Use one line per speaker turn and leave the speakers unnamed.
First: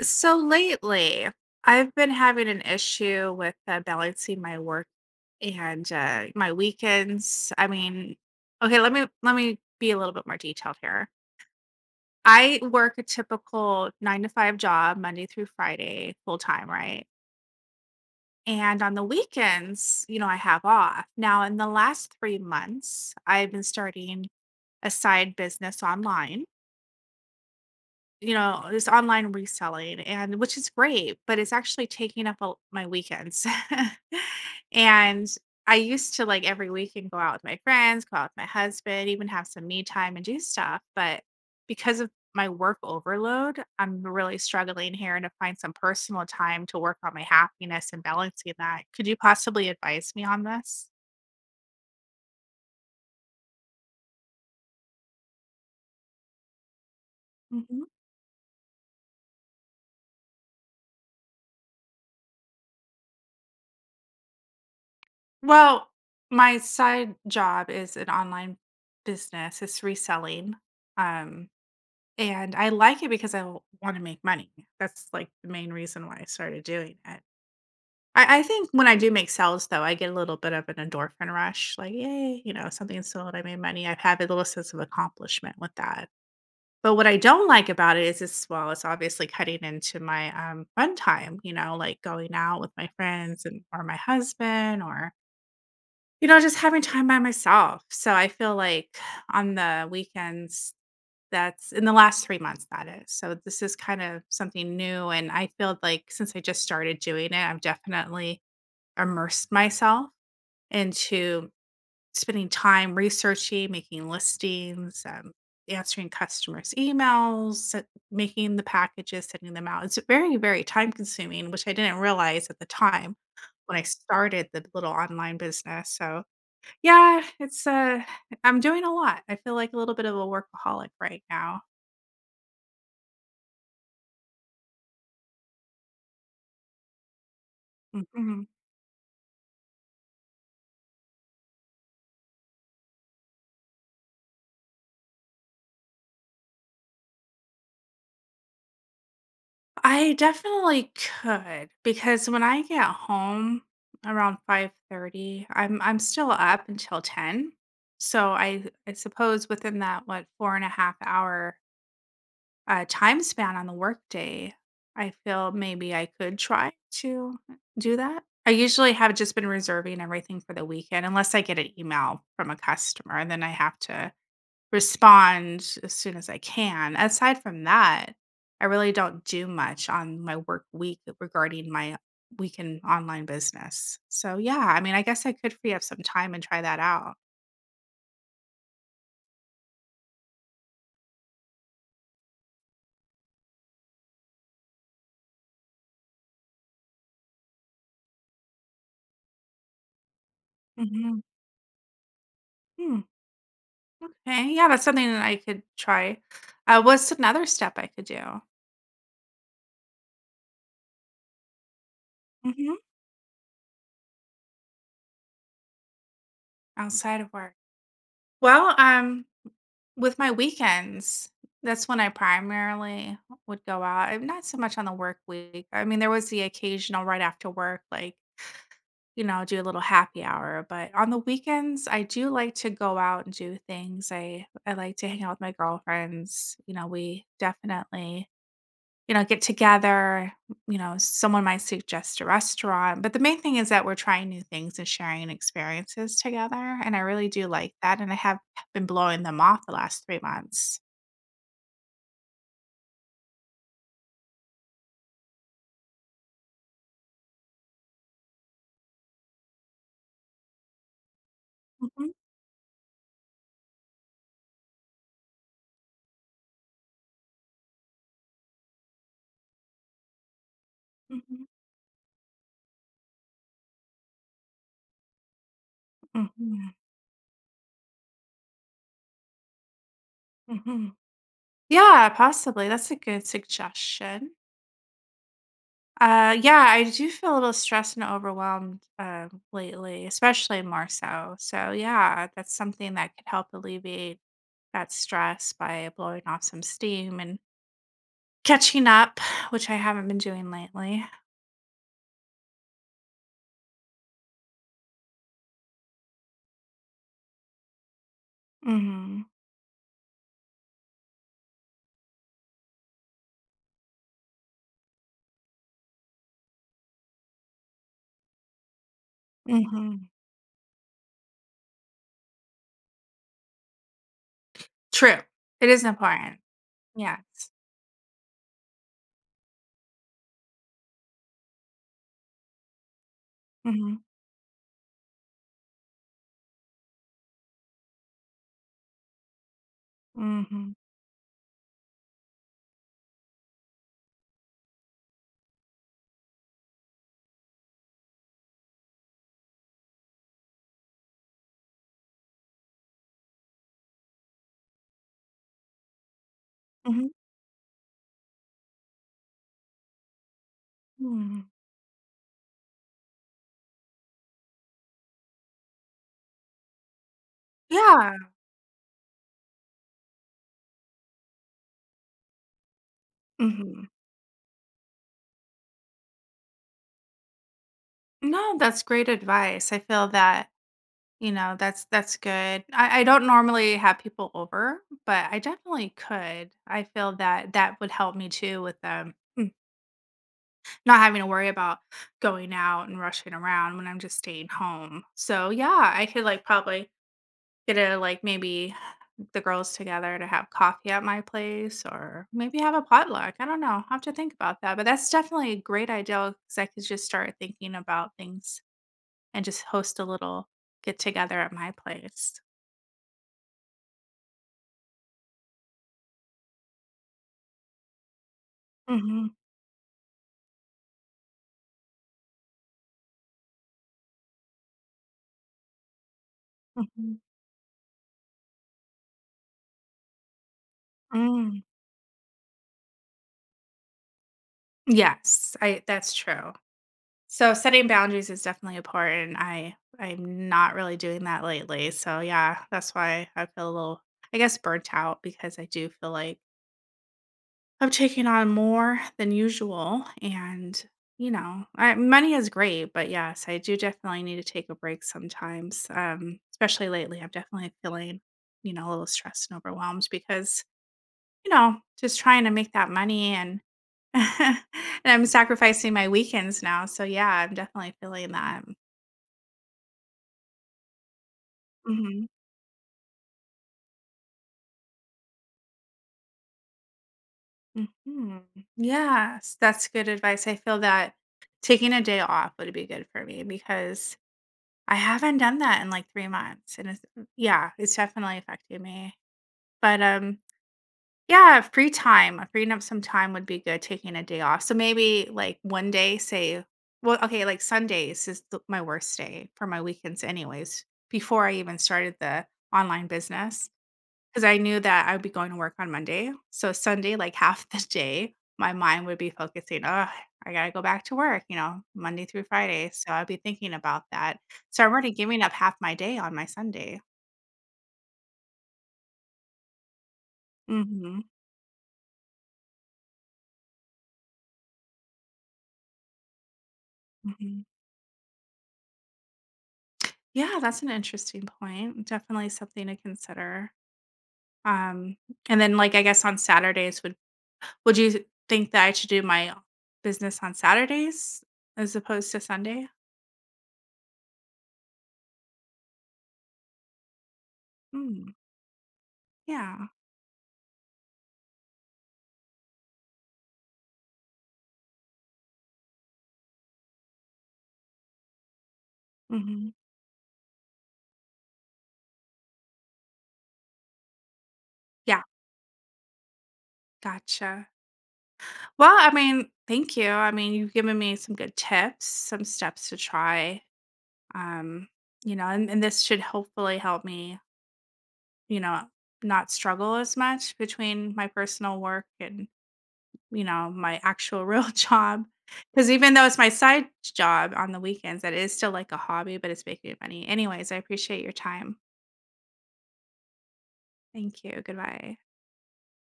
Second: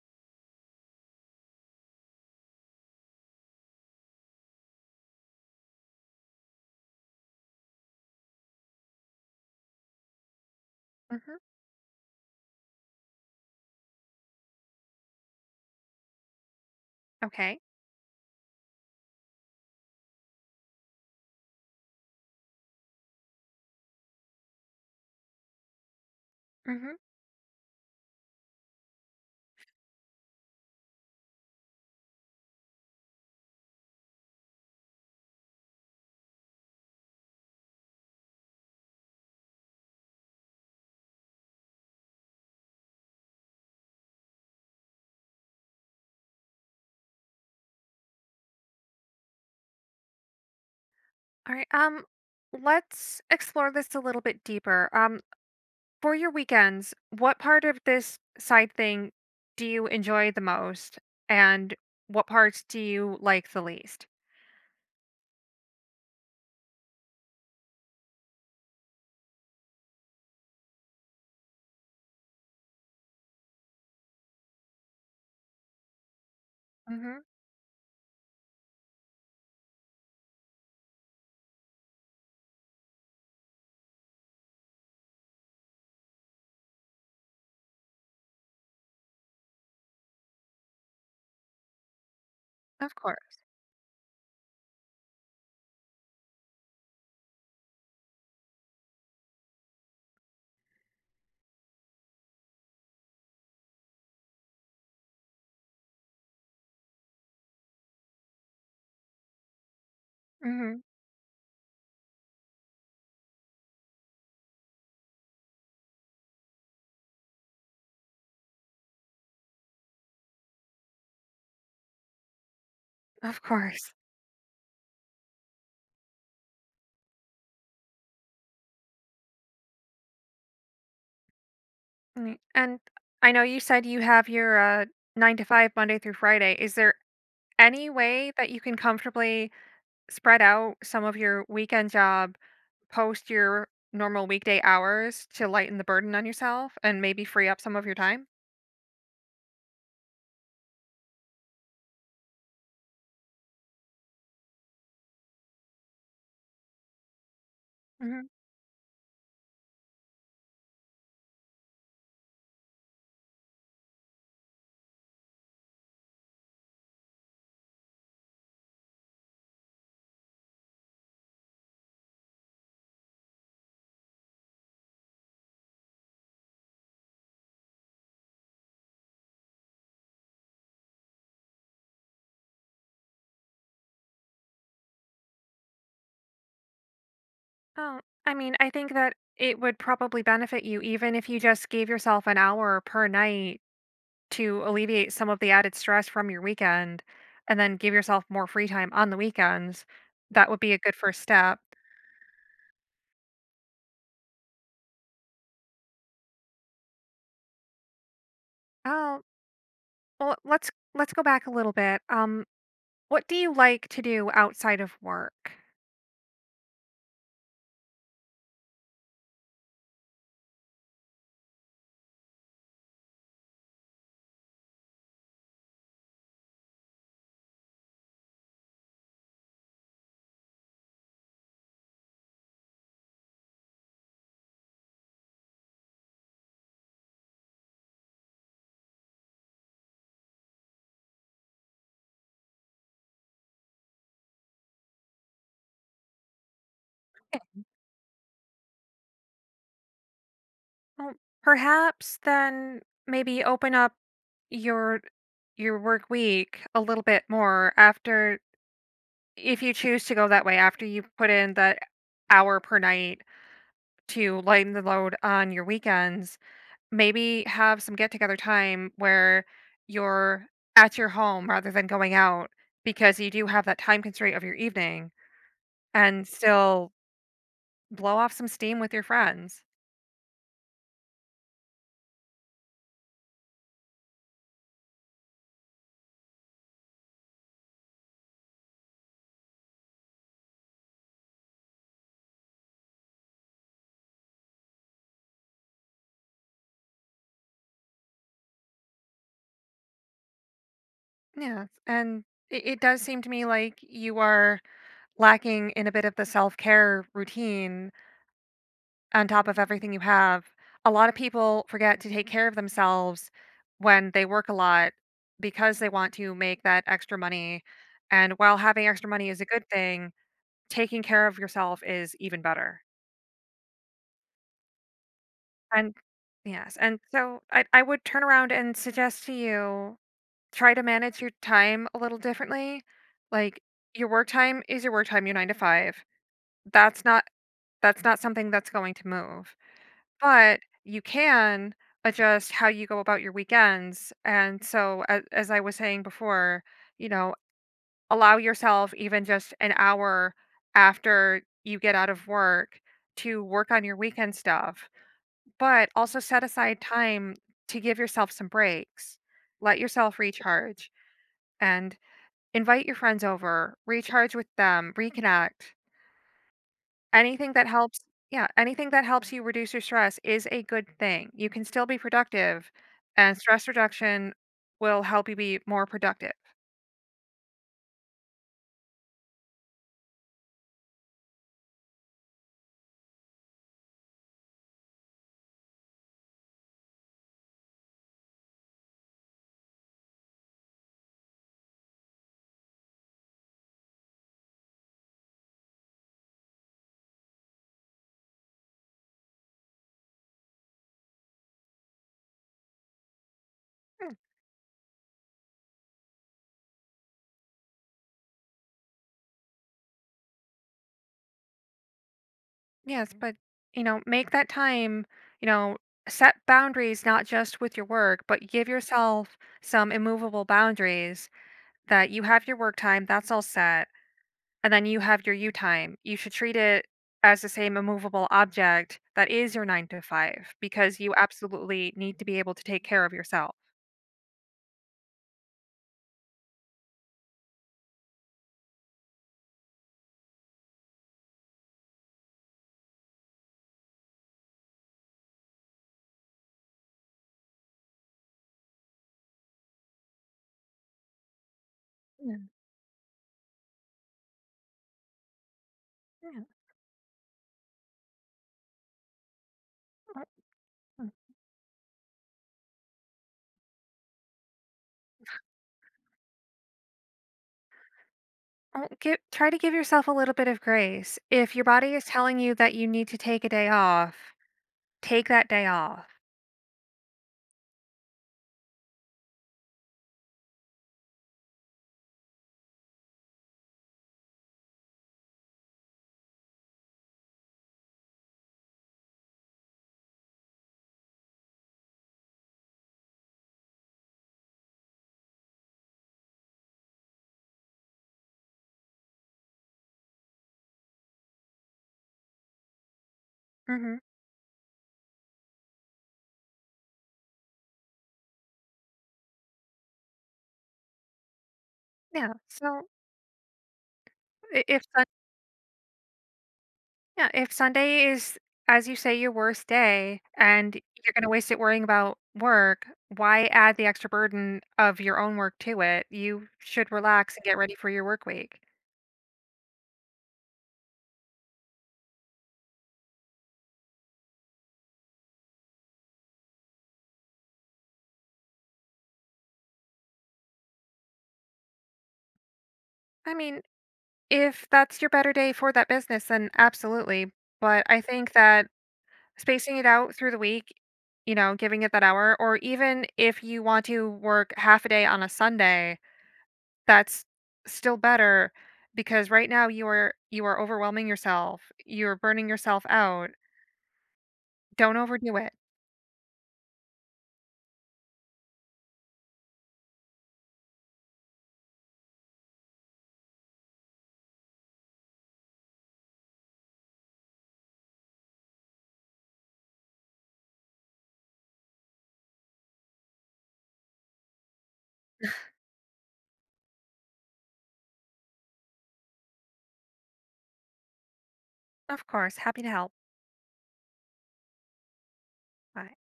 So lately, I've been having an issue with balancing my work and my weekends. Let me be a little bit more detailed here.
Mm-hmm.
I work a typical nine to five job, Monday through Friday, full time, right?
Okay.
And on the weekends, you know, I have off. Now, in the last 3 months, I've been starting a side business online.
Mm-hmm.
You know, this online reselling, and which is great, but it's actually taking up a my weekends. And I used to like every weekend go out with my friends, go out with my husband, even have some me time and do stuff, but because of my work overload, I'm really struggling here to find some personal time to work on my happiness and balancing that. Could you possibly advise me on this?
All right. Let's explore this a little bit deeper. For your weekends, what part of
Hmm.
this side thing do you enjoy the most, and what parts do you like the least?
Well, my side job is an online business. It's reselling. Um, And I like it because I wanna make money. That's, like, the main reason why I started doing
Mm-hmm.
it. I think when I do make sales, though, I get a little bit of an endorphin rush, like, "Yay," you know, "something sold, I made money." I have a little sense of accomplishment with that. But what I don't like about it is it's obviously cutting into my, fun time, you know, like going out with my
Of course.
friends and or my husband or, you know, just having time by myself. So I feel like on the weekends, that's in the last 3 months, that is. So this is kind of something new, and I feel like since I just started doing it, I've definitely immersed myself
Mm-hmm.
into spending time researching, making listings, answering customers' emails, se making the packages, sending them out. It's very, very time consuming, which I didn't realize at the time
Of
when I
course.
started the little online business. So, yeah, I'm doing a lot. I feel like a little bit of a workaholic right now.
Mm, and I know you said you have your nine to five Monday through Friday. Is there any way
Mhm.
that you can comfortably spread out some of your weekend job post your normal weekday hours to lighten the burden on yourself and maybe free up some of your time?
I definitely could because when I get home around 5:30, I'm still up until 10.
Mhm.
So I suppose within that what four and a half hour time span on the workday, I feel maybe I could try to do that. I usually have just been reserving everything for the weekend unless I get an email from a customer and then I have to respond as soon as I can. Aside from that, I really don't do much on my work week regarding my weekend online business. So, yeah, I mean, I guess I could free up some time and try that out.
Oh, I mean, I think that it would probably benefit you even if you just gave yourself an hour per night to alleviate some of the added stress from your weekend and then give yourself more free time on the weekends. That would be a good
Hmm.
first step.
Hmm. Okay. Yeah, that's something that I could try. What's another step I could do
Oh, well, let's go back a little bit.
hmm
What do you like to do outside of work?
outside of work? Well, with my weekends, that's when I primarily would go out. I'm not so much on the work week. I mean, there was the occasional right after work, like, you know, do a little happy hour. But on the weekends, I do like to go out and do things. I like to hang out with my girlfriends. You know, we definitely, you know, get together. You know, someone might suggest a restaurant, but the main thing is that we're trying new things and sharing experiences together, and I really do like that, and I have been blowing them off the last 3 months.
Well, perhaps then maybe open up your your work week a little bit more after, if you choose to go that way, after you put in that
Mhm,
hour per night to lighten the load on your weekends. Maybe have some get together time where you're at your
mhm,
home rather than going out, because you do have that time constraint of your evening, and
mhm,
still blow off some steam with your friends.
mhm. Yeah, possibly. That's a good suggestion. Yeah, I do feel a little stressed and overwhelmed lately, especially more so. So, yeah, that's something that could help alleviate that stress by blowing off some steam and catching up, which I haven't been doing lately.
Yeah, and it does seem to me like you are lacking in a bit of the self-care routine
Hmm.
on top of everything you have. A lot of people forget to take care of themselves when they work a lot because they want to make that extra money. And while having extra money is a good
Hmm.
thing, taking care of yourself is even better.
True. It is
And
important.
yes, and
Yes.
so I would turn around and suggest to you, try to manage your time a little differently. Like,
Hmm.
your work time is your work time, your nine to five. That's not that's not something that's going to move. But
Hmm.
you can adjust how you go about your weekends. And so, as I was saying before, you know, allow yourself even just an hour after you get out of work to work on your weekend stuff, but also set aside
Hmm.
time to give yourself some breaks. Let yourself recharge
Hmm.
and invite your friends over, recharge with them, reconnect. Anything that helps
Yeah.
Yeah, anything that helps you reduce your stress is a good thing. You can still be productive, and stress
Hmm.
reduction will help you be more productive.
No, that's great advice. I feel that, you know, that's good. I don't normally have people over, but I definitely could. I feel that that would help me too with not having to worry about going out and rushing around when I'm just staying home. So yeah, I could like probably get a like maybe the girls together to have coffee at my place or maybe have a potluck. I don't know. I'll have to think about that. But that's definitely a great idea because I could just start thinking about things and just host a little get together at my place.
Yes, but, you know, make that time, you know, set boundaries not just with your work, but give
Mhm.
yourself some immovable boundaries, that you have your work time, that's all set, and then you have your you time. You should treat it
Mhm.
as the same immovable object that is your 9 to 5, because you
Mm.
absolutely need to be able to take care of yourself.
Yes, I that's true. So setting boundaries is definitely important. I'm not really doing that lately. So yeah, that's why I feel a little, I guess, burnt out because I do feel like I'm taking on more than usual and, you know, money is great, but yes, I do definitely need to take a break sometimes.
Yeah,
Especially lately, I'm definitely feeling, you know, a little stressed and overwhelmed
uh,
because,
mm,
you know, just trying to make that money and and I'm sacrificing my weekends now, so yeah, I'm definitely feeling that.
give, try to give yourself a little bit of grace. If your body is
Mhm,
telling you that you need to take a day off, take that day off.
mhm. Yes, that's good advice. I feel that taking a day off would be good for me because I haven't done that in like 3 months, and it's yeah, it's definitely affecting me. But, um Yeah, free time. Freeing up some time would be good, taking a day off. So maybe like one day, say, well, okay, like Sundays is the, my worst day for my weekends, anyways, before I even started the online business,
hmm
because I knew that I'd be going to work on Monday. So Sunday, like half the day, my mind would be focusing, oh, I got to go back to work, you know, Monday
Yeah.
through
So
Friday. So I'd be thinking about that.
I- if
So I'm
Sun-
already giving up half my day on my Sunday.
yeah, if Sunday is, as you say, your worst day, and you're
Hmm.
going to waste it worrying about work, why add the extra burden of your own work to it? You should relax and get
Hmm.
ready for your work week.
Yeah, that's an interesting point. Definitely something to consider. Um, and then like I guess on Saturdays would you think that I should do my business on Saturdays as opposed to Sunday?
I mean, if that's your better day for that business, then absolutely. But I think
Mm,
that spacing it
yeah.
out through the week, you know, giving it that hour, or even if you want to work half a day on a Sunday, that's still better, because right now
Hmm.
you are overwhelming yourself. You're burning yourself out. Don't
Yeah.
overdo it.
Gotcha. Well, I mean, thank you. I mean, you've given me some good tips, some steps to try. Um, you know, and this should hopefully help me, you know, not struggle as much between my personal work and, you know, my actual real job. Because even though it's my side job on the weekends, that is still like a hobby, but it's making money. Anyways, I appreciate your time.
Of course, happy to help.
Thank you. Goodbye.
Bye.